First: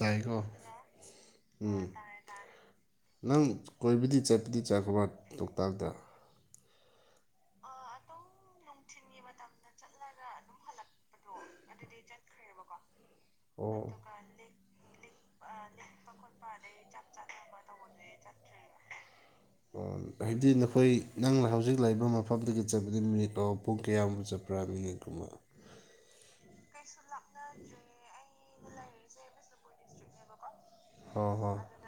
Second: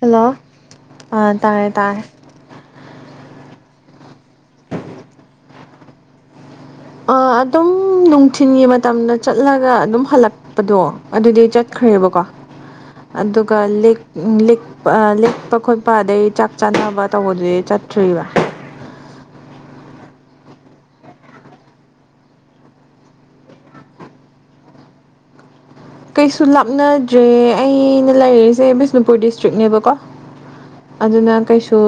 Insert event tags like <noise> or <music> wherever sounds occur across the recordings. Hello ꯑꯥ ꯇꯥꯔꯦ ꯎꯝ ꯇꯥꯔꯦ ꯅꯪ ꯀꯣꯏꯕꯗꯤ ꯆꯠꯄꯗꯤ ꯆꯥꯛꯀꯕ ꯂꯣꯛꯇꯥꯛꯗ ꯑꯥ ꯑꯗꯨꯝ ꯅꯨꯡꯊꯤꯟꯒꯤ ꯃꯇꯝꯗ ꯆꯠꯂꯒ ꯑꯗꯨꯝ ꯍꯜꯂꯛꯄꯗꯣ ꯑꯗꯨꯗꯤ꯫ ꯆꯠꯈ꯭ꯔꯦꯕꯀꯣ ꯑꯗꯨꯒ ꯑꯣ ꯂꯤꯛ ꯂꯤꯛ꯫ ꯂꯤꯛꯄ ꯈꯣꯠꯄ ꯑꯗꯩ ꯆꯥꯛ ꯆꯥꯅꯕ ꯇꯧꯕꯗꯨꯗꯤ ꯆꯠꯇ꯭ꯔꯤꯕ꯫ <inaudible> ꯍꯥꯏꯗꯤ ꯅꯈꯣꯏ ꯅꯪꯅ ꯍꯧꯖꯤꯛ ꯂꯩ ꯃꯐꯝꯗꯒꯤ ꯆꯠꯄꯗꯤ ꯃꯤꯅꯤꯠ ꯂꯣ ꯄꯨꯡ ꯀꯌꯥꯃꯨꯛ ꯆꯠ ꯄ꯭ꯔꯥꯃꯤꯅꯤꯠꯀꯨꯝꯕ꯫ ꯀꯩꯁꯨ ꯂꯥꯞꯅꯗ꯭ꯔꯦ ꯑꯩꯅ ꯂꯩꯔꯤꯁꯦ ꯕꯤꯁꯅꯨꯄꯨꯔ ꯗꯤꯁꯇ꯭ꯔꯤꯛꯅꯦꯕꯀꯣ꫰꫰ ꯑꯗꯨꯅ ꯍꯣꯏ ꯍꯣꯏ ꯀꯩꯁꯨ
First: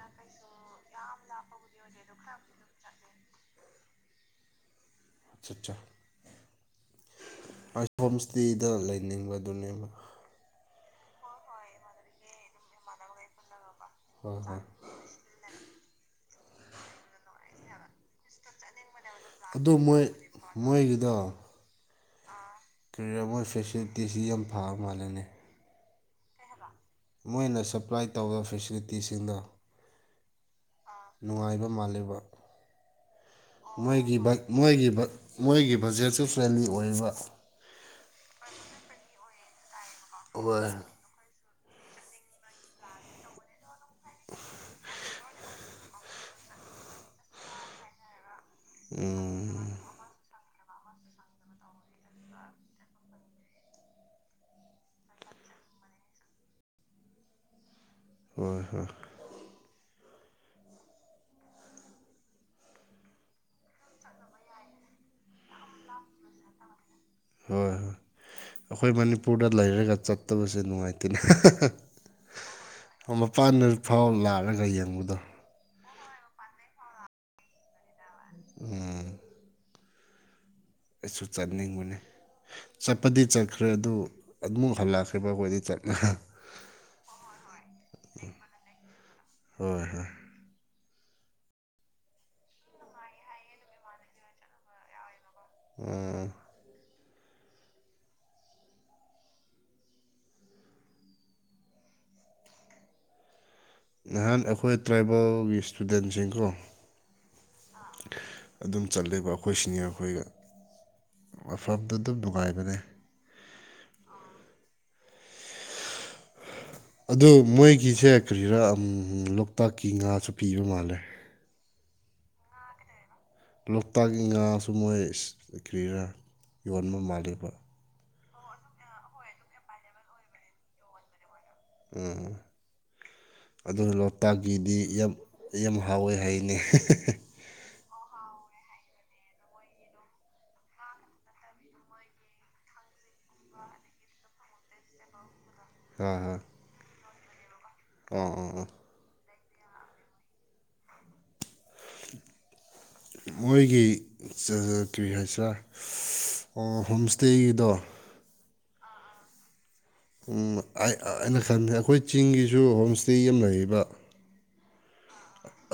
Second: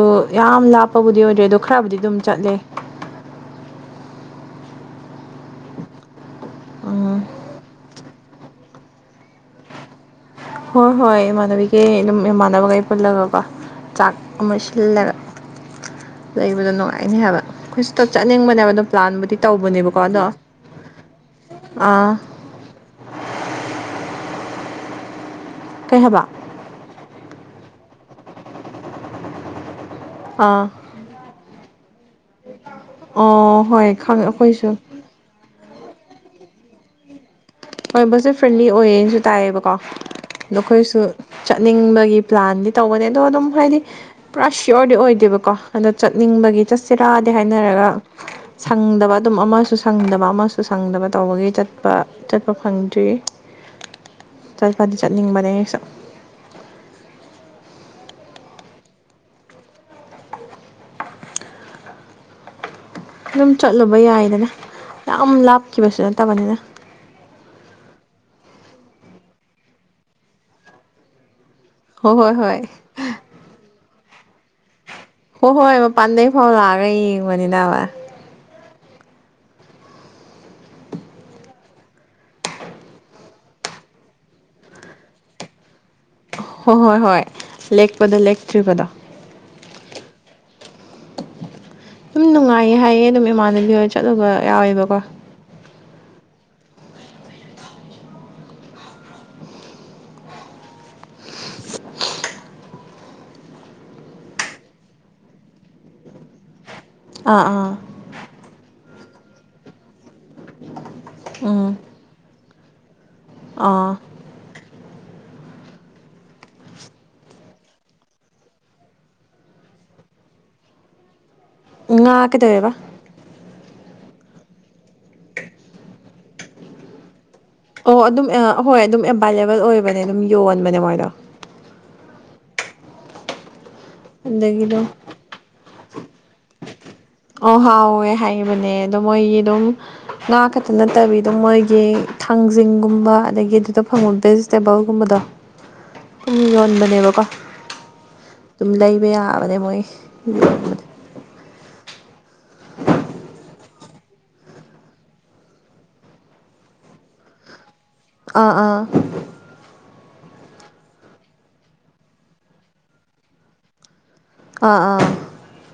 ꯌꯥꯝ ꯂꯥꯞꯄꯕꯨꯗꯤ ꯑꯣꯏꯗ꯭ꯔꯦ ꯑꯗꯣ ꯈꯔꯕꯨꯗꯤ ꯑꯗꯨꯝ ꯆꯠꯂꯦ꯫ ꯆꯠ ꯎꯝ ꯑꯩ ꯍꯣꯝ ꯏꯁꯇꯦꯗ ꯂꯩꯅꯤꯡꯕꯗꯨꯅꯦꯕ ꯍꯣꯏ ꯍꯣꯏ ꯏꯃꯥꯟꯅꯕꯤꯈꯩ ꯑꯗꯨꯝ ꯏꯃꯥꯟꯅꯕꯈꯩ ꯄꯨꯜꯂꯒꯀꯣ ꯆꯥꯛ ꯍꯣꯏ ꯑꯃ ꯍꯣꯏ ꯁꯤꯜꯂꯒ ꯂꯩꯕꯗꯣ ꯅꯨꯡꯉꯥꯏꯅꯤ ꯍꯥꯏꯕ ꯑꯩꯈꯣꯏꯁꯨꯇꯞ ꯆꯠꯅꯤꯡꯕꯅꯦꯕ ꯑꯗꯨꯝ ꯄ꯭ꯂꯥꯟꯕꯨꯗꯤ ꯑꯗꯨ ꯇꯧꯕꯅꯦꯕꯀꯣ ꯃꯣꯏ ꯑꯗꯣ ꯃꯣꯏꯒꯤꯗꯣ ꯑꯥ ꯀꯔꯤꯔ ꯃ ꯐꯦꯁꯤꯂꯤꯇꯤꯁꯤ ꯌꯥꯝ ꯐꯕ ꯃꯥꯜꯂꯅꯤ ꯀꯩ ꯍꯥꯏꯕ ꯃꯣꯏꯅ ꯁꯄ꯭ꯂꯥꯏ ꯇꯧꯕ ꯐꯦꯁꯤꯂꯤꯇꯤꯁꯤꯡꯗꯣ ꯑꯥ ꯅꯨꯡꯉꯥꯏꯕ ꯃꯥꯜꯂꯤꯕꯒꯤ ꯑꯣ ꯍꯣꯏ ꯈꯪꯉꯦ ꯑꯩꯈꯣꯏꯁꯨ ꯃꯣꯏꯒꯤ ꯃꯣꯏꯒꯤ ꯕꯖꯦꯠꯁꯨ ꯐ꯭ꯔꯦꯟꯂꯤ ꯑꯣꯏꯔꯤꯕ ꯍꯣꯏ ꯕꯁꯁꯦ ꯐ꯭ꯔꯦꯟꯂꯤ ꯑꯣꯏꯌꯦꯅꯁꯨ ꯇꯥꯏꯌꯦꯕꯀꯣ ꯑꯗꯣ ꯍꯣꯏ ꯑꯩꯈꯣꯏꯁꯨ ꯆꯠꯅꯤꯡꯕꯒꯤ ꯄ꯭ꯂꯥꯟꯗꯤ ꯇꯧꯕꯅꯦ ꯑꯗꯣ ꯑꯗꯨꯝ ꯍꯥꯏꯗꯤ ꯄꯨꯔꯥ ꯁꯤꯌꯣꯔꯗꯤ ꯑꯣꯏꯗꯦꯕꯀꯣ ꯑꯗꯣ ꯆꯠꯅꯤꯡꯕꯒꯤ ꯆꯠꯁꯤꯔꯥꯗꯤ ꯍꯥꯏꯅꯔꯒ ꯁꯪꯗꯕ ꯑꯗꯨꯝ ꯎꯝ ꯑꯃꯁꯨ ꯁꯪꯗꯕ ꯑꯃꯁꯨ ꯁꯪꯗꯕ ꯇꯧꯕꯒꯤ ꯆꯠꯄ ꯈ ꯐꯪꯗ꯭ꯔꯤ ꯆꯠꯄꯗꯤ ꯆꯠꯅꯤꯡꯕꯅꯦ ꯁ ꯍꯣꯏ ꯍꯣꯏ ꯑꯗꯨꯝ ꯆꯠꯂꯨꯕ ꯌꯥꯏꯗꯅ ꯌꯥꯝ ꯂꯥꯞꯈꯤꯕꯁꯨ ꯅꯠꯇꯕꯅꯤꯅ ꯍꯣꯏ ꯍꯣꯏ ꯑꯩꯈꯣꯏ ꯃꯅꯤꯄꯨꯔꯗ ꯂꯩꯔꯒ ꯆꯠꯇꯕꯁꯦ ꯅꯨꯡꯉꯥꯏꯇꯦꯅꯦ ꯍ ꯍꯣꯏ ꯍꯣꯏ ꯑꯣ ꯃꯄꯥꯟ ꯅꯨꯔꯤꯛ ꯐꯥꯎ ꯂꯥꯛꯑꯒ ꯌꯦꯡꯕꯗꯣ ꯍꯣꯏ ꯍꯣꯏ ꯃꯄꯥꯟꯗꯩ ꯐꯥꯎ ꯂꯥꯛꯑꯒ ꯌꯦꯡꯕꯅꯤꯗꯅꯕ ꯎꯝ ꯀꯁꯨ ꯆꯠꯅꯤꯡꯕꯅꯤ ꯆꯠꯄꯗꯤ ꯆꯠꯈ꯭ꯔꯦ ꯑꯗꯨ ꯑꯃꯝꯨ ꯍꯜꯂꯛꯈ꯭ꯔꯦꯕ ꯑꯩꯈꯣꯏꯗꯤꯠ ꯍꯣꯏ ꯍꯣꯏ ꯍꯣꯏ ꯂꯦꯛꯄꯗ ꯂꯦꯛꯇ꯭ꯔꯤꯕꯗ ꯍꯣꯏ ꯍꯣꯏ ꯑꯗꯨꯝ ꯅꯨꯡꯉꯥꯏꯌꯦ ꯍꯥꯏꯌꯦ ꯑꯗꯨꯝ ꯏꯃꯥꯟꯅꯕꯤ ꯍ ꯆꯠꯂꯨꯕ ꯌꯥꯎꯋꯦꯕꯀꯣ ꯎꯝ ꯅꯍꯥꯟ ꯑꯩꯈꯣꯏ ꯇ꯭ꯔꯥꯏꯕꯦꯜꯒꯤ ꯏꯁꯇꯨꯗꯦꯟꯁꯤꯡꯀꯣ ꯑꯥ ꯑꯥ ꯑꯗꯨꯝ ꯆꯠꯂꯕ ꯑꯩꯈꯣꯏꯁꯤꯅꯤ ꯑꯩꯈꯣꯏꯒ ꯎꯝ ꯑꯐꯗ ꯑꯗꯨꯝ ꯅꯨꯡꯉꯥꯏꯕꯅꯦ ꯑꯥ ꯑꯗꯨ ꯃꯣꯏꯒꯤꯁꯦ ꯀꯔꯤꯔꯥ ꯂꯣꯛꯇꯥꯛꯀꯤ ꯉꯥꯁꯨ ꯄꯤꯕ ꯃꯥꯜꯂꯦ ꯉ ꯥ ꯀꯗꯧꯋꯦꯕ ꯂꯣꯛꯇꯥꯛꯀꯤ ꯉꯥꯁꯨ ꯃꯣꯏ ꯀ꯭ꯔꯤꯔ ꯌꯣꯟꯕ ꯃꯥꯜꯂꯦꯕ ꯑꯣ ꯑꯗꯨꯝ ꯑꯍꯣꯏ ꯑꯗꯨꯝ ꯑꯦꯕꯥꯏꯂꯦꯕꯜ ꯑꯣꯏꯕꯅꯦ ꯑꯗꯨꯝ ꯌꯣꯟꯕꯅꯦ ꯃꯣꯏꯗꯣ ꯎꯝ ꯑꯗꯨ ꯑꯗꯒꯤ ꯂꯣꯛꯇꯥꯛꯀꯤꯗꯤ ꯑꯗꯨꯝ ꯌꯥꯝ ꯑꯩ ꯌꯥꯝ ꯍꯥꯎꯋꯦ ꯍꯥꯏꯌꯦꯅꯦ ꯑꯣ ꯍꯥꯎꯋꯦ ꯍꯥꯏꯕꯅꯦ ꯑꯗꯣ ꯃꯣꯏꯒꯤ ꯑꯗꯨꯝ ꯉꯥ ꯈꯛꯇ ꯅꯠꯇꯕꯤꯗ ꯃꯣꯏꯒꯤ ꯊꯥꯡꯖꯤꯡꯒꯨꯝꯕ ꯑꯗꯥꯒꯤ ꯑꯗꯨꯗ ꯐꯪꯕ ꯚꯦꯖꯤꯇꯦꯕꯜꯒꯨꯝꯕꯗꯣ ꯍꯣꯏ ꯁꯨꯝ ꯍꯣꯏ ꯌꯣꯟꯕꯅꯦꯕꯀꯣ ꯑꯣ ꯑꯣ ꯑꯣ ꯑꯗꯨꯝ ꯂꯩꯕ ꯌꯥꯕꯅꯦ ꯃꯣꯏ ꯃꯣꯏꯒꯤ ꯀꯔꯤ ꯍꯥꯏꯁꯔꯦ ꯑꯣ ꯍꯣꯝ ꯏꯁꯇꯦꯒꯤꯗꯣ ꯑꯥ ꯑꯥ ꯑꯩꯅ ꯈꯟꯖꯩ ꯑꯩꯈꯣꯏ ꯆꯤꯡꯒꯤꯁꯨ ꯍꯣꯝ ꯏꯁꯇꯦ ꯑꯃ ꯂꯩꯔꯤꯕ ꯑꯥ ꯑꯥ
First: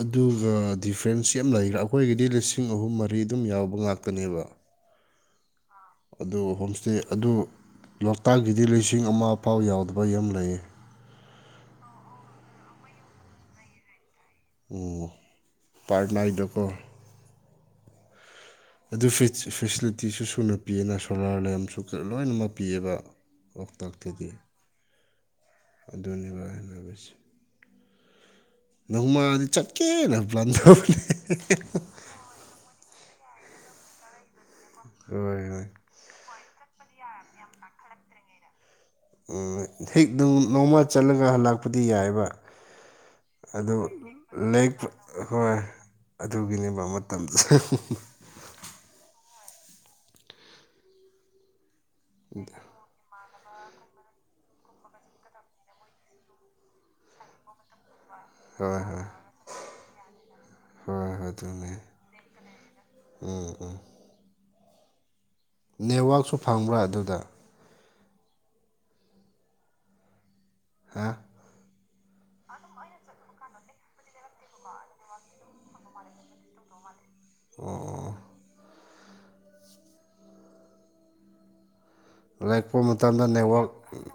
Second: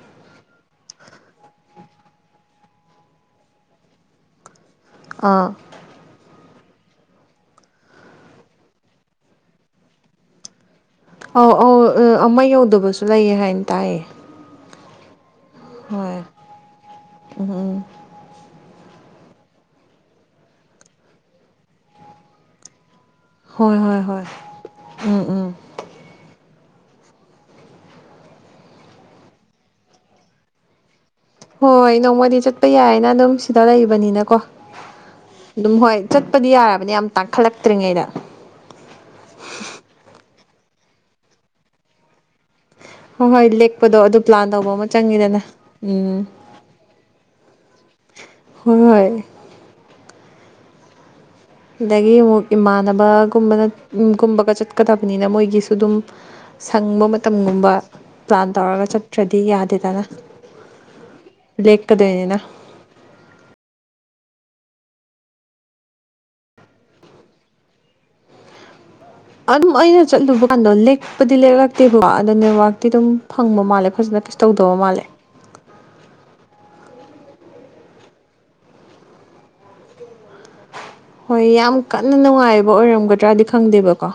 ꯑꯗꯨꯒ ꯗꯤꯐ꯭ꯔꯦꯟꯁꯁꯤ ꯌꯥꯝ ꯂꯩꯈ꯭ꯔꯥ ꯑꯩꯈꯣꯏꯒꯤꯗꯤ ꯂꯤꯁꯤꯡ ꯑꯍꯨꯝ ꯃꯔꯤ ꯑꯗꯨꯝ ꯌꯥꯎꯕ ꯉꯥꯛꯇꯅꯦꯕ ꯑꯥ ꯑꯗꯨ ꯍꯣꯝ ꯏꯁꯇꯦ ꯑꯗꯨ ꯂꯣꯛꯇꯥꯛꯀꯤꯗꯤ ꯂꯤꯁꯤꯡ ꯑꯃ ꯐꯥꯎ ꯌꯥꯎꯗꯕ ꯌꯥꯝ ꯂꯩꯌꯦ ꯑꯧ ꯑꯧ ꯑꯃ ꯌꯧꯗꯕꯁꯨ ꯂꯩꯌꯦ ꯍꯥꯏꯅ ꯇꯥꯏꯑꯌꯦ ꯑꯣ ꯄꯔꯅꯥꯏꯗꯀꯣ ꯎꯝ ꯎꯝ ꯑꯗꯨ ꯐꯦꯁ ꯐꯦꯁꯤꯂꯤꯇꯤꯁꯨ ꯁꯨꯅ ꯄꯤꯌꯦꯅ ꯁꯣꯂꯥꯔ ꯂꯦꯝꯁꯨ ꯂꯣꯏꯅꯃꯛ ꯄꯤꯌꯦꯕ ꯍꯣꯏ ꯍꯣꯏ ꯍꯣꯏ ꯂꯣꯛꯇꯥꯛꯇꯗꯤ ꯎꯝ ꯎꯝ ꯑꯗꯨꯅꯦꯕ ꯑꯩꯅ ꯍꯥꯏꯕꯁꯦ ꯅꯣꯡꯃꯗꯤ ꯆꯠꯀꯦꯅ ꯄ꯭ꯂꯥꯟ ꯇꯧꯕꯅꯦ ꯍꯣꯏ ꯅꯣꯡꯃꯗꯤ ꯆꯠꯄ ꯌꯥꯏꯅ ꯑꯗꯨꯝ ꯁꯤꯗ ꯂꯩꯕꯅꯤꯅꯀꯣ ꯑꯗꯨꯝ ꯍꯣꯏ ꯆꯠꯄꯗꯤ ꯌꯥꯔꯕꯅꯤ ꯌꯥꯝ ꯇꯥꯡꯈꯠꯂꯛꯇ꯭ꯔꯤꯉꯩꯗ ꯎꯝ ꯍꯦꯛ ꯗꯄꯝ ꯅꯣꯡꯃ ꯆꯠꯂꯒ ꯍꯜꯂꯛꯄꯗꯤ ꯌꯥꯏꯕ ꯍꯣꯏ ꯍꯣꯏ ꯑꯗꯨ ꯂꯦꯛꯄꯗꯣ ꯄ꯭ꯂꯥꯟ ꯇꯧꯕ ꯂꯄ ꯑꯃ ꯆꯪꯉꯤꯗꯅ ꯍꯣꯏ ꯎꯝ ꯑꯗꯨꯒꯤꯅꯦꯕ ꯃꯇꯝ ꯍꯣꯏ ꯍꯣꯏ ꯑꯗꯒꯤ ꯑꯃꯨꯛ ꯏꯃꯥꯟꯅꯕ ꯀꯨꯝꯕꯗ ꯀꯨꯝꯕꯒ ꯆꯠꯀꯗꯕꯅꯤꯅ ꯃꯣꯏꯒꯤꯁꯨ ꯑꯗꯨꯝ ꯁꯪꯕ ꯃꯇꯝꯒꯨꯝꯕ ꯄ꯭ꯂꯥꯟ ꯍꯣꯏ ꯇꯧꯔꯒ ꯍꯣꯏ ꯍꯣꯏ ꯆꯠꯇ꯭ꯔꯗꯤ ꯌꯥꯗꯦꯗꯅ ꯍꯣꯏ ꯑꯗꯨꯅꯦ ꯂꯦꯛꯀꯗꯣꯏꯅꯦꯅ ꯎꯝ ꯎꯝ ꯅꯦꯠꯋꯥꯛꯁꯨ ꯐꯪꯕ꯭ꯔꯥ ꯑꯗꯨꯗ ꯑꯗꯨꯝ ꯑꯩꯅ ꯆꯠꯂꯨꯕ ꯀꯥꯟꯗꯣ ꯍꯥ ꯂꯦꯛꯄꯗꯤ ꯂꯦꯛꯂꯛꯇꯦꯕꯀꯣ ꯑꯗꯣ ꯅꯦꯠꯋꯥꯛꯇꯤ ꯑꯗꯨꯝ ꯐꯪꯕ ꯃꯥꯜꯂꯦ ꯐꯖꯅ ꯀꯩꯁꯨ ꯇꯧꯗꯧ ꯃꯥꯜꯂꯦ <unintelligible> ꯑꯣ ꯑꯣ ꯍꯣꯏ ꯌꯥꯝ ꯀꯟꯅ ꯅꯨꯡꯉꯥꯏꯕ ꯂꯥꯛꯄ ꯃꯇꯝꯗ ꯑꯣꯏꯔꯝꯒꯗ꯭ꯔꯗꯤ ꯅꯦꯠꯋꯥꯛ ꯈꯪꯗꯦꯕꯀꯣ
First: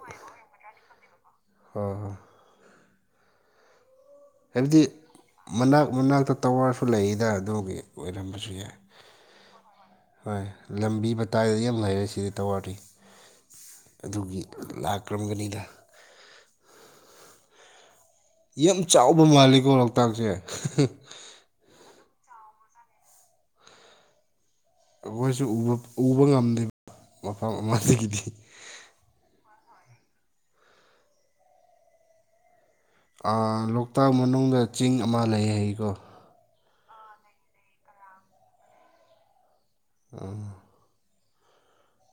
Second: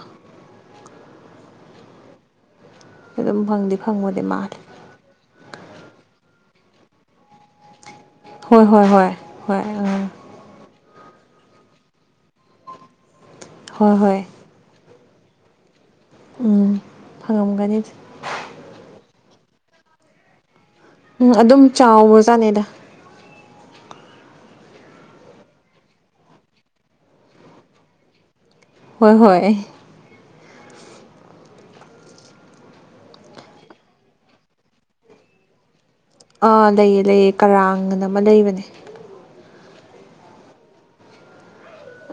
ꯍꯣ ꯍꯣ ꯑꯗꯨꯝ ꯐꯪꯗꯤ ꯐꯪꯕꯗꯤ ꯃꯥꯟꯂꯤ ꯍꯥꯏꯗꯤ ꯃꯅꯥꯛ ꯃꯅꯥꯛꯇ ꯇꯋꯥꯔꯁꯨ ꯂꯩꯌꯦꯗ ꯑꯗꯨꯒꯤ ꯑꯣꯏꯔꯝꯕꯁꯨ ꯍꯣꯏ ꯌꯥꯏ ꯍꯣꯏ ꯍꯣꯏ ꯍꯣꯏ ꯑꯥ ꯍꯣꯏ ꯂꯝꯕꯤ ꯃꯇꯥꯏꯗꯗꯤ ꯌꯥꯝ ꯂꯩꯔꯦ ꯁꯤꯗꯤ ꯇꯧꯋꯔꯗꯤ ꯍꯣꯏ ꯍꯣꯏ ꯑꯗꯨꯒꯤ ꯂꯥꯛꯔꯝꯒꯅꯤꯗ ꯎꯝ ꯐꯪꯉꯝꯒꯅꯤ ꯌꯥꯝ ꯆꯥꯎꯕ ꯃꯥꯜꯂꯤꯀꯣ ꯂꯣꯛꯇꯥꯛꯁꯦ ꯎꯝ ꯑꯗꯨꯝ ꯆꯥꯎꯕꯖꯥꯠꯅꯤꯗ ꯑꯩꯈꯣꯏꯁꯨ ꯎꯕ ꯎꯕꯉꯝꯗꯦ ꯃꯐꯝ ꯑꯃꯗꯒꯤꯗꯤ ꯍꯣꯏ ꯍꯣꯏ ꯂꯣꯛꯇꯥꯛ ꯃꯅꯨꯡꯗ ꯆꯤꯡ ꯑꯃ ꯂꯩꯌꯦ ꯍꯥꯏꯀꯣ ꯑꯥ ꯂꯩꯌꯦ ꯂꯩꯌꯦ ꯀꯔꯥꯡꯅ ꯑꯃ ꯂꯩꯕꯅꯦ ꯎꯝ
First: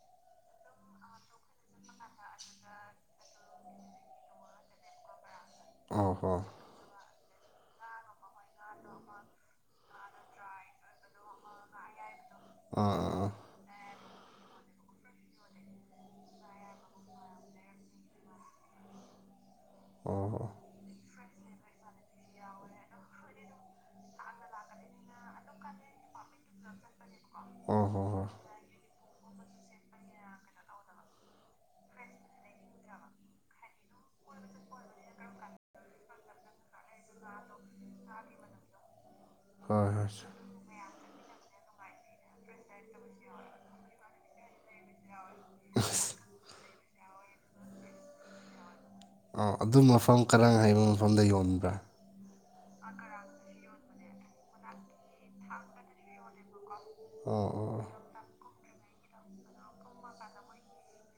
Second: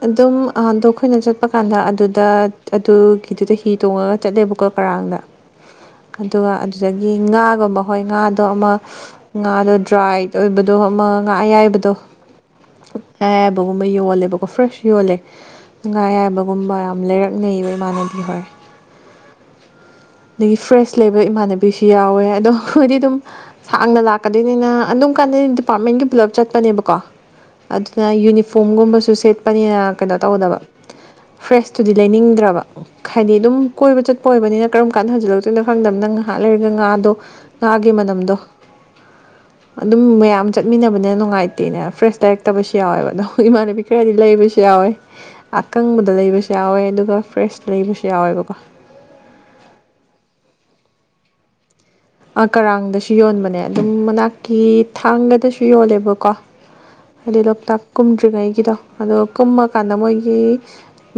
ꯑꯗꯨꯝ ꯑꯗꯣ ꯑꯩꯈꯣꯏꯅ ꯆꯠꯄ ꯀꯥꯟꯗ ꯑꯗꯨꯗ ꯑꯗꯨꯒꯤꯗꯨꯗ ꯍꯤ ꯇꯣꯡꯉꯒ ꯆꯠꯂꯦꯕꯀꯣ ꯀꯔꯥꯡꯗ ꯑꯣ ꯍꯣ ꯑꯗꯨꯒ ꯑꯗꯨꯗꯒꯤ ꯉꯥꯒꯨꯝꯕ ꯍꯣꯏ ꯉꯥꯗꯣ ꯑꯃ ꯉꯥꯗꯣ ꯗ꯭ꯔꯥꯏꯠ ꯑꯣꯏꯕꯗꯣ ꯑꯃ ꯉꯥ ꯑꯌꯥꯏꯕꯗꯣ ꯑꯥ ꯑꯥ ꯑꯥ ꯑꯌꯥꯏꯕꯒꯨꯝꯕ ꯌꯣꯜꯂꯦꯕ ꯑꯣ ꯐ꯭ꯔꯦꯁ ꯌꯣꯜꯂꯦ ꯉꯥ ꯑꯌꯥꯏꯕꯒꯨꯝꯕ ꯌꯥꯝ ꯂꯩꯔꯛꯅꯩꯕ ꯏꯃꯥꯟꯅꯕꯤ ꯍꯣꯏ ꯑꯣ ꯍꯣ ꯑꯗꯒꯤ ꯐ꯭ꯔꯦꯁ ꯂꯩꯕ ꯏꯃꯥꯟꯅꯕꯤꯁꯨ ꯌꯥꯎꯋꯦ ꯑꯗꯣ ꯑꯩꯈꯣꯏꯗꯤ ꯑꯗꯨꯝ ꯁꯥꯡꯅ ꯂꯥꯛꯀꯗꯣꯏꯅꯤꯅ ꯑꯗꯨꯝ ꯀꯥꯟꯗ ꯗꯤꯄꯥꯔꯠꯃꯦꯟꯒꯤ ꯄꯨꯂꯞ ꯆꯠꯄꯅꯦꯕꯀꯣ ꯑꯣ ꯍꯣ ꯑꯗꯨꯅ ꯍꯣꯏ ꯌꯨꯅꯤꯐ ꯐꯥꯒꯨꯝꯕꯁꯨ ꯁꯦꯠꯄꯅꯤꯅ ꯀꯩꯅꯣ ꯇꯧꯗꯕ ꯐ꯭ꯔꯦꯁꯇꯨꯗꯤ ꯂꯩꯅꯤꯡꯗ꯭ꯔꯕ ꯍꯥꯏꯗꯤ ꯑꯗꯨꯝ ꯀꯣꯏꯕ ꯆꯠꯄ ꯑꯣꯏꯕꯅꯤꯅ ꯀꯔꯝ ꯀꯥꯟꯗ ꯍꯟꯖꯟꯂꯛꯇꯣꯏꯅꯣ ꯈꯪꯗꯃꯤꯅ ꯉꯍꯥꯛ ꯂꯩꯔꯒ ꯉꯥ ꯗꯣ ꯉꯥꯒꯤ ꯃꯅꯝꯗꯣ ꯍꯣꯏ ꯍꯣꯏ ꯑꯗꯨꯝ ꯃꯌꯥꯝ ꯆꯠꯃꯤꯟꯅꯕꯅ ꯅꯨꯡꯉꯥꯏꯇꯦꯅ ꯐ꯭ꯔꯦꯁ ꯂꯩꯔꯛꯇꯕꯁꯨ ꯌꯥꯎꯋꯦꯕ ꯑꯗꯣ ꯏꯃꯥꯟꯅꯕꯤ ꯈꯔꯗꯤ ꯂꯩꯕꯁꯨ ꯌꯥꯎꯋꯦ ꯑꯀꯪꯕꯗꯣ ꯑꯁ ꯂꯩꯕꯁꯨ ꯌꯥꯎꯋꯦ ꯑꯗꯨꯒ ꯐ꯭ꯔꯦꯁ ꯂꯩꯕꯁꯨ ꯌꯥꯎꯋꯦꯕꯀꯣ ꯑꯣ ꯑꯗꯨ ꯃꯐꯝ ꯀꯔꯥꯏ ꯍꯥꯏꯕ ꯃꯐꯝꯗ ꯌꯣꯟꯕ꯭ꯔꯥ ꯀꯔꯥꯡꯗꯁꯨ ꯌꯣꯟꯕꯅꯦ ꯑꯗꯨꯝ ꯃꯅꯥꯛꯀꯤ ꯊꯥꯡꯒꯗꯁꯨ ꯌꯣꯜꯂꯦꯕꯀꯣ <unintelligible> ꯍꯥꯏꯗꯤ ꯑꯣ ꯂꯣꯛꯇꯥꯛ ꯀꯨꯝꯗ꯭ꯔꯤꯉꯩꯒꯤꯗꯣ ꯑꯗꯣ ꯀꯨꯝꯃꯀꯥꯟꯗ ꯃꯣꯏꯒꯤ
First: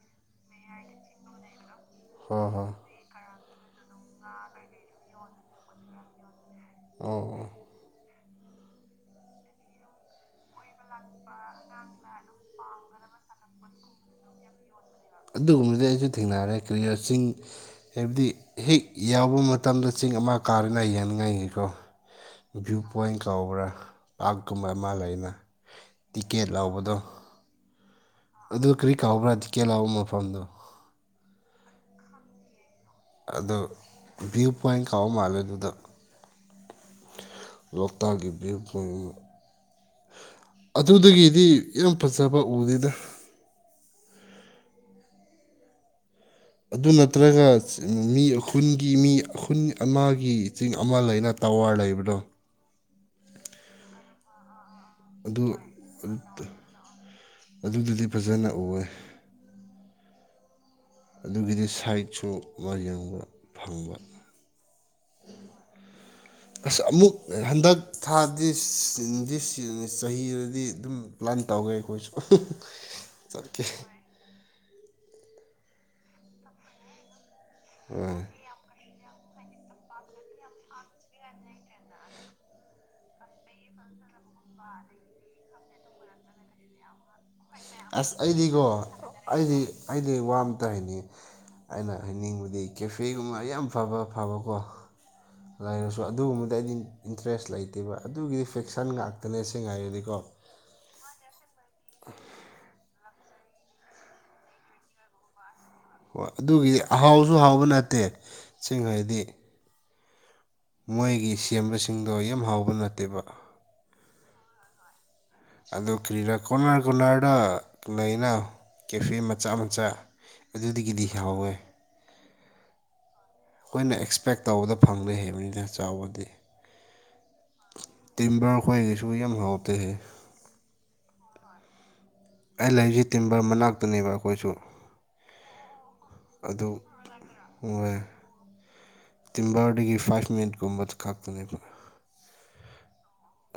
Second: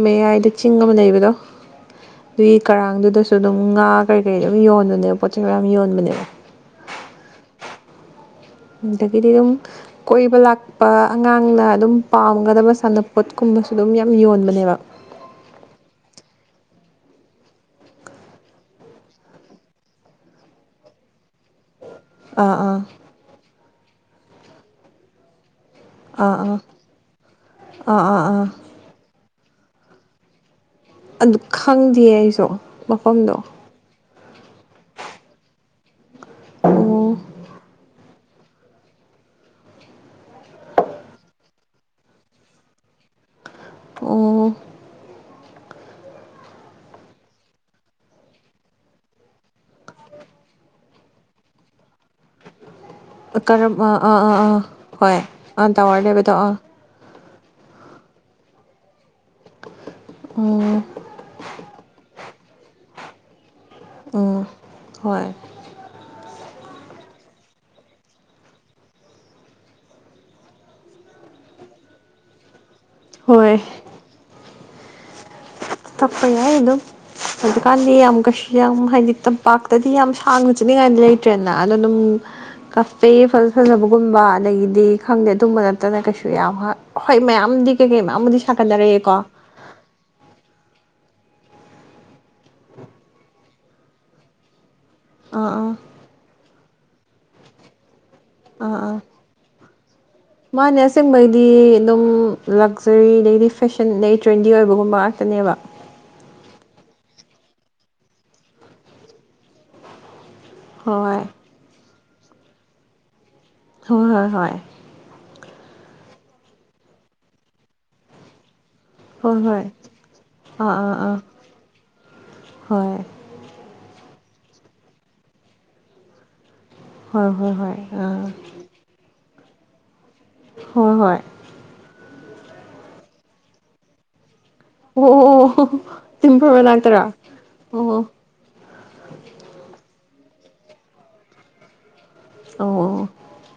ꯃꯌꯥꯏꯗ ꯆꯤꯡ ꯑꯃ ꯂꯩꯕꯗꯣ ꯍꯣꯏ ꯑꯗꯨꯏ ꯍꯣꯏ ꯀꯥꯥꯔꯥꯡꯗꯨꯗꯁꯨ ꯑꯗꯨꯝ ꯉꯥ ꯀꯩ ꯀꯩ ꯑꯗꯨꯝ ꯌꯣꯟꯕꯅꯦ ꯄꯣꯠ ꯆꯩ ꯃꯌꯥꯝ ꯌꯣꯟꯕꯅꯦ ꯑꯣ ꯑꯣ ꯑꯗꯒꯤꯗꯤ ꯑꯗꯨꯝ ꯀꯣꯏꯕ ꯂꯥꯛ ꯄꯥ ꯑꯉꯥꯡꯅ ꯑꯗꯨꯝ ꯄꯥꯝꯒꯗꯕ ꯁꯥꯟꯅꯄꯣꯠꯀꯨꯝꯕꯁꯨ ꯑꯗꯨꯝ ꯌꯥꯝ ꯌꯣꯟꯕꯅꯦꯕ ꯑꯗꯨꯒꯨꯝꯕꯗꯤ ꯑꯩꯁꯨ ꯊꯦꯡꯅꯔꯦ ꯀ꯭ꯔꯤꯔ ꯆꯤꯡ ꯍꯥꯏꯕꯗꯤ ꯍꯦꯛ ꯌꯥꯎꯕ ꯃꯇꯝꯗ ꯆꯤꯡ ꯑꯃ ꯀꯥꯔꯦꯅ ꯌꯦꯅꯤꯡꯉꯥꯏꯒꯤꯀꯣ ꯑꯥ ꯑꯥ ꯚ꯭ꯌꯨ ꯄꯣꯏꯟ ꯀꯧꯕ꯭ꯔꯥ ꯄꯥꯔꯛꯀꯨꯝꯕ ꯑꯃ ꯂꯩꯅ ꯑꯥ ꯇꯤꯀꯦꯠ ꯑꯥ ꯂꯧꯕꯗꯣ ꯑꯥ ꯑꯥ ꯑꯥ ꯑꯗꯨ ꯀꯔꯤ ꯀꯥꯎꯕ꯭ꯔꯥ ꯇꯤꯀꯦꯜ ꯂꯥꯎꯕ ꯃꯐꯝꯗꯣ ꯑꯗꯨ ꯈꯪꯗꯦ ꯑꯩꯁꯨ ꯃꯐꯝꯗꯣ ꯑꯗꯣ ꯚ꯭ꯌꯨ ꯄꯣꯏꯟ ꯀꯥꯎ ꯃꯥꯜꯂꯦ ꯑꯗꯨꯗ ꯑꯣ ꯂꯣꯛꯇꯥꯛ ꯀꯤ ꯚꯤꯌꯨ ꯄꯧꯟꯠ ꯑꯗꯨꯗꯒꯤꯗꯤ ꯌꯥꯝ ꯐꯖꯕ ꯎꯗꯦꯗ ꯑꯣ ꯑꯣ ꯑꯗꯨ ꯅꯠꯇ꯭ꯔꯒ ꯃꯤ ꯈꯨꯟꯒꯤ ꯃꯤ ꯈꯨꯟ ꯑꯃꯒꯤ ꯆꯤꯡ ꯑꯃ ꯂꯩꯅ ꯇꯋꯥꯔ ꯂꯩꯕꯗꯣ ꯀꯔꯝ ꯑꯥ ꯑꯥ ꯑꯥ ꯍꯣꯏ ꯑꯗꯨ ꯑꯥ ꯇꯋꯥꯔ ꯂꯩꯕꯗꯣ ꯑꯗ ꯑꯥ ꯑꯗꯨꯗꯗꯤ ꯐꯖꯅ ꯎꯏꯌꯦ ꯫ ꯎꯝ ꯑꯗꯨꯒꯤꯗꯤ ꯁꯥꯏꯠꯁꯨ ꯃꯥ ꯌꯦꯡꯕ ꯐꯪꯕ ꯑꯣ ꯍꯣꯏ <inaudible> ꯑꯁ ꯑꯃꯨꯛ ꯍꯟꯗꯛ ꯊꯥꯗꯤ ꯗꯤꯁ ꯗꯤꯁ ꯆꯍꯤꯗꯗꯤ ꯑꯗꯨꯝ ꯄ꯭ꯂꯥꯟ ꯇꯧꯒꯦ ꯑꯩꯈꯣꯏꯁꯨ ꯍꯣꯏ ꯆꯠꯀꯦ ꯇꯄ ꯌꯥꯏ ꯑ ꯑꯗꯨꯝ ꯍꯧꯖꯤꯛꯀꯥꯟꯗꯤ ꯌꯥꯝ ꯍꯣꯏ ꯀꯩꯁꯨ ꯌꯥꯝ ꯍꯥꯏꯗꯤ ꯇꯝꯄꯥꯛꯇꯗꯤ ꯌꯥꯝ ꯁꯥꯡꯅ ꯆꯠꯅꯤꯡꯉꯥꯏꯗꯤ ꯂꯩꯇ꯭ꯔꯦꯅ ꯑꯗ ꯑꯗꯨꯝ ꯀꯞ ꯐꯦ <unintelligible> ꯒꯨꯝꯕ ꯑꯗꯒꯤꯗꯤ ꯈꯪꯗꯦ ꯑꯗꯨꯝꯕ ꯅꯠꯇꯅ ꯀꯩꯁꯨ ꯌꯥꯝ ꯍꯥꯞ ꯍꯣꯏ ꯃꯌꯥꯝꯗꯤ ꯀꯩꯀꯩ ꯑꯁ ꯃꯌꯥꯝꯕꯨꯗꯤ ꯑꯩꯗꯤꯀꯣ ꯁꯥꯒꯠꯅꯔꯛꯑꯦꯀꯣ ꯫ ꯑꯩꯗꯤ ꯑꯩꯗꯤ ꯋꯥ ꯑꯃ ꯇꯥꯏꯅꯦ ꯑꯩꯅ ꯍꯥꯏꯅꯤꯡꯕꯗꯤ ꯀꯦꯐꯦꯒꯨꯝꯕ ꯌꯥꯝ ꯐꯕ ꯐꯕꯀꯣ ꯑꯥ ꯑꯥ ꯂꯩꯔꯁꯨ ꯑꯗꯨꯒꯨꯝꯕꯗ ꯑꯩꯗꯤ ꯏꯟꯇꯔꯦꯁ ꯂꯩꯇꯦꯕ ꯑꯗꯨꯒꯤꯗꯤ ꯑꯥ ꯐꯤꯛꯁꯟ ꯑꯥ ꯉꯥꯛꯇ ꯅꯦꯁꯁꯤꯡ ꯍꯥꯏꯔꯗꯤꯀꯣ ꯃꯥꯅꯦ ꯑꯁꯦꯡꯕꯩꯗꯤ ꯑꯗꯨꯝ ꯂꯛ ꯁꯤꯔꯤ ꯑꯗꯩꯗꯤ ꯐꯦꯁꯟ ꯑꯗꯩ ꯇ꯭ꯔꯦꯟꯗꯤ ꯑꯣꯏꯕꯒꯨꯝꯕ ꯉꯥꯛꯇꯅꯦꯕ ꯍꯣꯏ ꯑꯗꯨꯒꯤꯗꯤ ꯍꯥꯎꯁꯨ ꯍꯥꯎꯕ ꯅꯠꯇꯦ ꯁꯤꯡ ꯍꯥꯏꯗꯤ ꯍꯣꯏ ꯃꯣꯏꯒꯤ ꯁꯦꯝꯕꯁꯤꯡꯗꯣ ꯌꯥꯝ ꯍꯥꯎꯕ ꯅꯠꯇꯦꯕ ꯍꯣꯏ ꯍꯣꯏ ꯍꯣꯏ ꯑꯗꯨ ꯀꯔꯤꯔꯥ ꯀꯣꯂꯔ ꯀꯣꯂꯔꯗ ꯂꯩꯅ ꯀꯦꯐꯦ ꯍꯣꯏ ꯃꯆꯥ ꯍꯣꯏ ꯃꯆꯥ ꯑꯥ ꯑꯥ ꯑꯗꯨꯗꯒꯤꯗꯤ ꯑꯥ ꯍꯥꯎꯋꯦ ꯍꯣꯏ ꯑꯩꯈꯣꯏꯅ ꯑꯦꯛꯁꯄꯦꯛ ꯇꯧꯕꯗ ꯐꯪꯗꯦ ꯍꯩꯕꯅꯤꯅ ꯆꯥꯎꯕꯗꯤ ꯍꯣꯏ ꯍꯣꯏ ꯍꯣꯏ ꯑꯥ ꯇꯤꯝꯕꯔ ꯈꯣꯏꯒꯤꯁꯨ ꯌꯥꯝ ꯍꯥꯎꯇꯦꯍꯦ ꯍꯣꯏ ꯍꯣꯏ ꯑꯩ ꯂꯩꯁꯤ ꯇꯤꯝꯕꯔ ꯃꯅꯥꯛꯇꯅꯦꯕ ꯑꯩꯈꯣꯏꯁꯨ ꯑꯣꯑꯣꯑꯣ ꯍꯣ ꯍꯣ ꯇꯤꯝꯕꯔ ꯑꯗꯨ ꯃꯅꯥꯛꯇꯔꯣ ꯍꯣꯏ ꯑꯣ ꯇꯤꯝꯕꯔꯗꯒꯤ ꯐꯥꯏꯚ ꯃꯤꯅꯤꯠꯀꯨꯝꯕꯗ ꯈꯛꯇꯅꯦꯕ ꯑꯣ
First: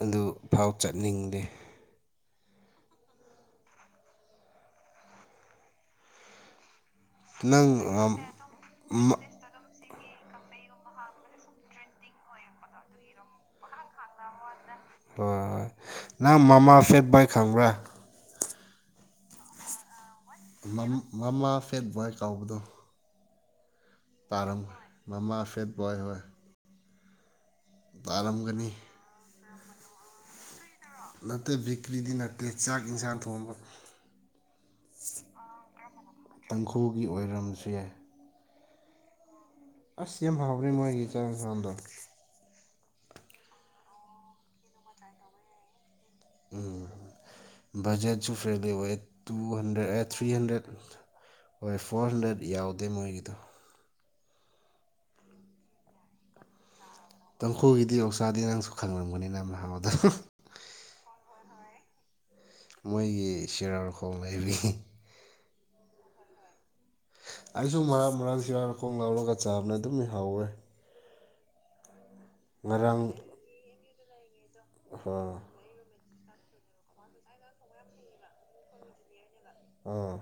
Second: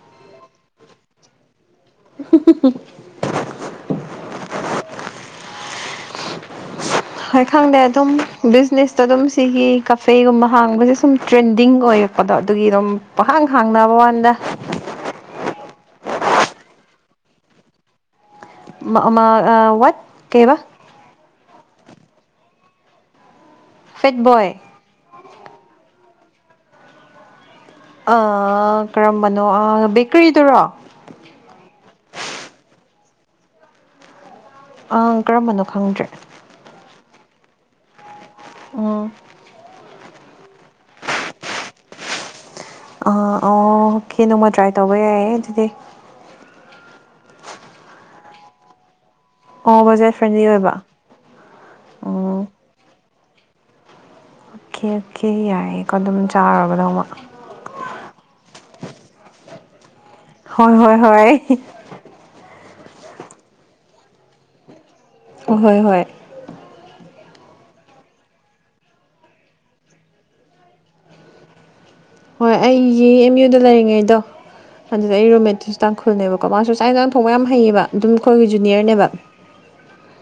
ꯑꯗꯨꯐꯥꯎ ꯆꯠꯅꯤꯡꯗꯦ <unintelligible> ꯍꯣꯏ ꯅꯪ ꯈꯪꯗꯦ ꯑꯗꯨꯝ ꯑꯝ ꯕꯤꯖꯤꯅꯦꯁꯇ ꯃ ꯑꯗꯨꯝ ꯁꯤꯒꯤ ꯀꯐꯦꯒꯨꯝꯕ ꯍꯥꯡꯕꯁꯦ ꯁꯨꯝ ꯇ꯭ꯔꯦꯟꯗꯤꯡ ꯑꯣꯏꯔꯛꯄꯗꯣ ꯑꯗꯨꯒꯤ ꯑꯗꯨꯝ ꯄꯍꯥꯡ ꯍꯥꯡꯅꯕ ꯋꯥꯟꯗ ꯍꯣꯏ ꯍꯣꯢ ꯅꯪ ꯃꯃꯥ ꯐꯦꯠ ꯕꯥꯥꯏ ꯈꯪꯕ꯭ꯔꯥ ꯋꯥꯠ ꯀꯩꯕ ꯃꯝ ꯃꯃꯥ ꯐꯦꯠ ꯕꯣꯏ ꯀꯧꯕꯗꯣ ꯐꯦꯠ ꯕꯣꯏ ꯇꯥꯔꯝ ꯃꯃꯥ ꯐꯦꯗ ꯕꯣꯏ ꯍꯣꯏ ꯇꯥꯔꯝꯒꯅꯤ ꯑꯥ ꯀꯔꯝꯕꯅꯣ ꯑꯥ ꯕꯦꯀꯔꯤ ꯗꯨꯔꯣ ꯅꯠꯇꯦ ꯕꯦꯀ꯭ꯔꯤꯗꯤ ꯅꯠꯇꯦ ꯆꯥꯛ ꯌꯦꯟꯁꯥꯡ ꯊꯣꯡꯕ ꯑꯪ ꯀꯔꯝꯕꯅꯣ ꯈꯪꯗ꯭ꯔꯦ ꯇꯥꯡꯈꯨꯜꯒꯤ ꯑꯣꯏꯔꯝꯕꯁꯨ ꯌꯥꯏ ꯎꯝ ꯑꯁ ꯌꯥꯝ ꯍꯥꯎ꯭ꯔꯅꯦ ꯃꯣꯏꯒꯤ ꯆꯥꯛ ꯏꯁꯥꯡꯗꯣ ꯑꯥ ꯑꯣ ꯀꯦ ꯅꯣꯡꯃ ꯇ꯭ꯔꯥꯏ ꯇꯧꯕ ꯌꯥꯏꯌꯦ ꯑꯗꯨꯗꯤ ꯎꯝ ꯕꯖꯦꯠꯁꯨ ꯐ꯭ꯔꯤꯗ ꯑꯣꯏꯌꯦꯠ ꯇꯨ ꯑꯣ ꯍꯟꯗ꯭ꯔꯦꯠ ꯑꯦ ꯕꯖꯦꯠ ꯊ꯭ꯔꯤ ꯐ꯭ꯔꯦꯟꯂꯤ ꯍꯟꯗ꯭ꯔꯦꯠ ꯑꯣꯏꯕ ꯍꯣꯏ ꯐꯣꯔ ꯑꯣ ꯍꯟꯗ꯭ꯔꯦꯠ ꯑꯣꯀꯦ ꯌꯥꯎꯗꯦ ꯃꯣꯏꯒꯤꯗꯣ ꯑꯣꯀꯦ ꯑꯣꯀꯦ ꯌꯥꯏꯌꯦꯀꯣ ꯑꯗꯨꯝ ꯆꯥꯔꯕꯗ ꯑꯃ ꯇꯥꯡꯈꯨꯜꯒꯤꯗꯤ ꯃꯌꯧꯁꯗꯩ ꯅꯪꯁꯨ ꯈꯪꯂꯝꯒꯅꯤꯗ ꯃꯔꯛ ꯃꯔꯛꯇ ꯍꯣꯏ ꯍꯣꯏ ꯍꯣꯏ ꯃꯣꯏꯒꯤ ꯁꯤꯔꯥꯔꯈꯣꯡ ꯂꯩꯕꯤ ꯍꯣꯏ ꯍꯣꯏ ꯑꯩꯁꯨ ꯃꯔꯛ ꯃꯔꯛ ꯁꯤ ꯋꯥꯔ ꯈꯣꯡ ꯂꯥꯎꯔꯒ ꯆꯥꯕꯅ ꯑꯗꯨꯝ ꯍꯥꯎꯌꯦ ꯍꯣꯏ ꯉꯔꯥꯡ ꯑꯩꯒꯤ ꯑꯦꯝ ꯌꯨꯗ ꯂꯩꯔꯤꯉꯩꯗꯣ ꯑꯗꯨꯗ ꯑꯥ ꯑꯩꯔꯣꯃꯦꯇꯤꯁ ꯇꯥꯡꯈꯨꯜꯅꯦꯕꯀꯣ ꯃꯥꯁꯨ ꯆꯥꯛ ꯏꯟꯁꯥꯡ ꯊꯣꯡꯕ ꯌꯥꯝ ꯍꯩꯌꯦꯕ ꯑꯗꯨꯝ ꯑꯩꯈꯣꯏꯒꯤ ꯖꯨꯅꯤꯌꯔꯅꯦꯕ ꯑꯥ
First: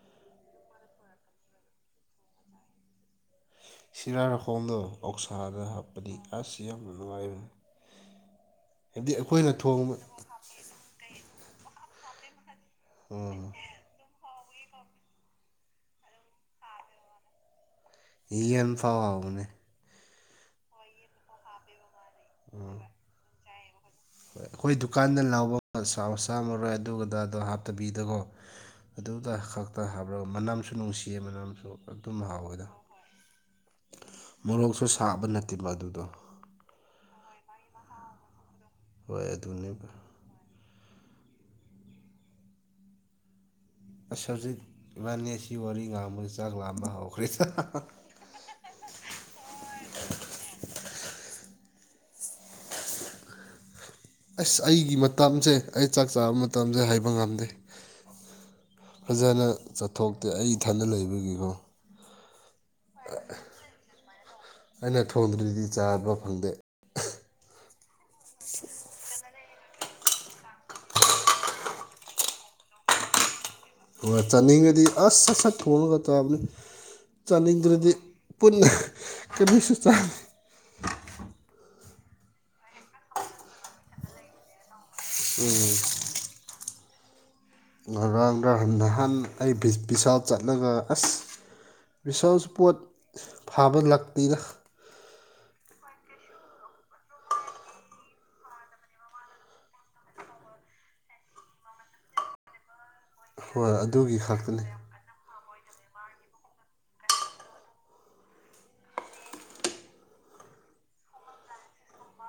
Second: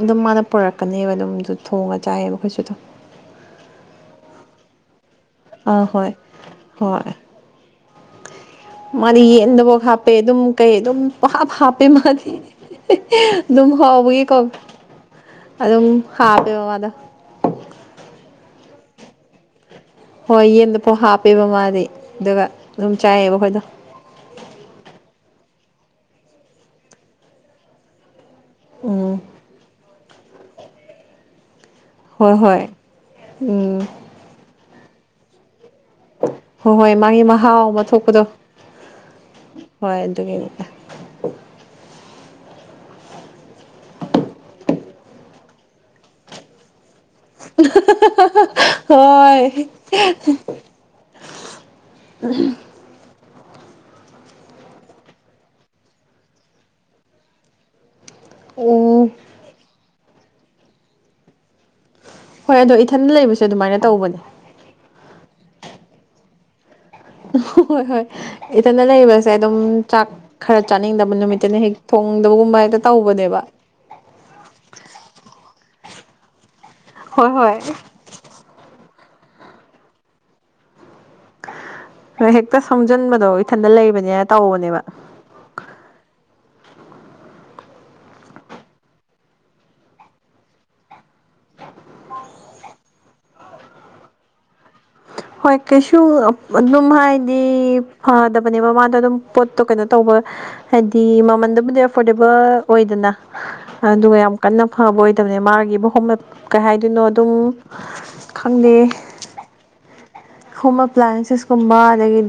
ꯑꯗꯨꯝ ꯃꯥꯅ ꯄꯨꯔꯛꯀꯅꯦꯕ ꯑꯗꯨꯝꯁꯨ ꯊꯣꯡꯉ ꯆꯥꯏꯌꯦꯕ ꯑꯩꯈꯣꯏꯁꯨ ꯑꯗꯨꯝ ꯁꯤꯔꯥꯔꯈꯣꯡꯗꯣ ꯑꯣꯛꯁꯥꯗ ꯑꯥ ꯍꯣꯏ ꯍꯥꯞꯄꯗꯤ ꯑꯁ ꯌꯥꯝꯅ ꯍꯣꯏ ꯅꯨꯡꯉꯥꯏꯕꯅꯤ ꯍꯥꯏꯕꯗꯤ ꯃꯥꯗꯤ ꯑꯩꯈꯣꯏꯅ ꯌꯦꯟꯗꯕꯛ ꯊꯣꯡꯕ ꯍꯥꯞꯄꯦ ꯑꯗꯨꯝ ꯀꯩ ꯑꯗꯨꯝ ꯄꯍꯥꯞ ꯍꯥꯞꯄꯦ ꯃꯥꯗꯤ ꯑꯥ ꯑꯗꯨꯝ ꯍꯥꯎꯕꯒꯤꯀꯣ ꯑꯗꯨꯝ ꯍꯥꯞꯄꯦꯕ ꯃꯥꯗꯨ ꯌꯦꯟ ꯐꯥꯎ ꯍꯥꯎꯕꯅꯦ ꯍꯣꯏ ꯌꯦꯟꯗꯐꯧ ꯍꯥꯞꯄꯦꯕ ꯃꯥꯗꯤ ꯑꯗꯨꯒ ꯑꯗꯨꯝ ꯆꯥꯏꯌꯦꯕ ꯑꯈꯣꯏꯗꯣ ꯍꯣꯏ ꯑꯩꯈꯣꯏ ꯗꯨꯀꯥꯟꯗ ꯂꯥꯎꯕ ꯁꯥ ꯁꯥꯃꯔꯣꯏ ꯑꯗꯨ ꯑꯗꯗꯣ ꯍꯥꯞꯇꯕꯤꯗꯀꯣ ꯎꯝ ꯑꯗꯨꯗ ꯈꯛꯇ ꯍꯥꯞꯂꯒ ꯃꯅꯝꯁꯨ ꯅꯨꯡꯁꯤꯌꯦ ꯃꯅꯝꯁꯨ ꯑꯗꯨꯝ ꯍꯣꯏ ꯍꯥꯎꯋꯦꯗ ꯍꯣꯏ ꯎꯝ ꯃꯣꯔꯣꯛꯁꯨ ꯁꯥꯕ ꯅꯠꯇꯦꯕ ꯑꯗꯨꯗꯣ ꯍꯣꯏ ꯍꯣꯏ ꯃꯥꯒꯤ ꯃꯍꯥꯎ ꯑꯃ ꯊꯣꯛꯄꯗꯣ ꯍꯣꯏ ꯑꯗꯨꯅꯦꯕ ꯍꯣꯏ ꯑꯗꯨꯒꯤꯅꯤ ꯑꯦ ꯑꯁ ꯍꯧꯖꯤꯛ ꯏꯕꯥꯅꯤ ꯑꯁꯤ ꯋꯥꯔꯤ ꯉꯥꯡꯕꯖꯤ ꯆꯥꯛ ꯂꯥꯝꯕ ꯍꯧꯈ꯭ꯔꯦꯗ <unintelligible> ꯍꯣꯏ <unintelligible> ꯑꯁ ꯑꯩꯒꯤ ꯃꯇꯝꯁꯦ ꯑꯩ ꯆꯥꯛ ꯆꯥꯕ ꯃꯇꯝꯁꯦ ꯍꯥꯏꯕ ꯉꯝꯗꯦ ꯎꯝ ꯐꯖꯅ ꯆꯠꯊꯣꯛꯇꯦ ꯑꯩ ꯏꯊꯟꯗ ꯂꯩꯕꯒꯤꯀꯣ ꯍꯣꯏ ꯑꯗꯣ ꯏꯊꯟ ꯂꯩꯕꯁꯦ ꯑꯗꯨꯃꯥꯏꯅ ꯇꯧꯕꯅꯦ ꯑꯩꯅ ꯊꯣꯡꯗ꯭ꯔꯗꯤ ꯆꯥꯕ ꯐꯪꯗꯦ ꯍꯣꯏ ꯍꯣꯏ ꯏꯊꯟꯅ ꯂꯩꯕ ꯆꯥꯏ ꯑꯗꯨꯝ ꯆꯥꯛ ꯈꯔ ꯆꯥꯅꯤꯡꯗꯕ ꯅꯨꯃꯤꯠꯇꯅ ꯍꯦꯛ ꯊꯣꯡꯗꯕꯒꯨꯝꯕ ꯍꯦꯛꯇ ꯇꯧꯕꯅꯦꯕ ꯍꯣꯏ ꯆꯥꯅꯤꯡꯉꯗꯤ ꯑꯁ ꯁꯠ ꯁꯠ ꯊꯣꯡꯉꯒ ꯆꯥꯕꯅꯦ ꯍꯣꯏ ꯍꯣꯏ ꯆꯥꯅꯤꯡꯗ꯭ꯔꯗꯤ ꯄꯨꯟ ꯀꯔꯤꯁꯨ ꯆꯥ ꯂꯣꯏ ꯍꯦꯛꯇ ꯁꯣꯡꯖꯤꯟꯕꯗꯣ ꯏꯊꯟꯗ ꯂꯩꯕꯅꯤꯅ ꯇꯧꯕꯅꯦꯕ ꯎꯝ ꯉꯔꯥꯡꯒꯍꯥꯟ ꯅꯍꯥꯟ ꯑꯩ ꯚꯤ ꯚꯤꯁꯥꯜ ꯆꯠꯂꯒ ꯑꯁ ꯚꯤꯁꯥꯜꯁꯨ ꯄꯣꯠ ꯐꯕ ꯂꯥꯛꯇꯦꯗ ꯍꯣꯏ ꯀꯩꯁꯨ ꯑꯗꯨꯝ ꯍꯥꯏꯗꯤ ꯐꯗꯕꯅꯦꯕ ꯃꯥꯗꯣ ꯑꯗꯨꯝ ꯄꯣꯠꯇꯣ ꯀꯩꯅꯣ ꯇꯧꯕ ꯍꯥꯏꯗꯤ ꯃꯃꯟꯗꯨꯕꯨꯗꯤ ꯑꯦꯐꯣꯔꯗꯦꯕꯜ ꯑꯣꯏꯗꯅ ꯍꯣꯏ ꯑꯗꯨꯒ ꯑꯗꯨꯒꯤ ꯌꯥꯝ ꯈꯛꯇꯅꯤ ꯀꯟꯅ ꯐꯕ ꯑꯣꯏ ꯗꯕꯅꯦ ꯃꯥꯒꯤꯕꯨ ꯍꯣꯝꯃꯦꯗ ꯀꯩ ꯍꯥꯏꯗꯣꯏꯅꯣ ꯑꯗꯨꯝ ꯈꯪꯗꯦ ꯍꯣꯝ ꯑꯦꯄ꯭ꯂꯥꯏꯌꯦꯟꯁꯦꯁꯀꯨꯝꯕ ꯑꯗꯒꯤꯗꯤ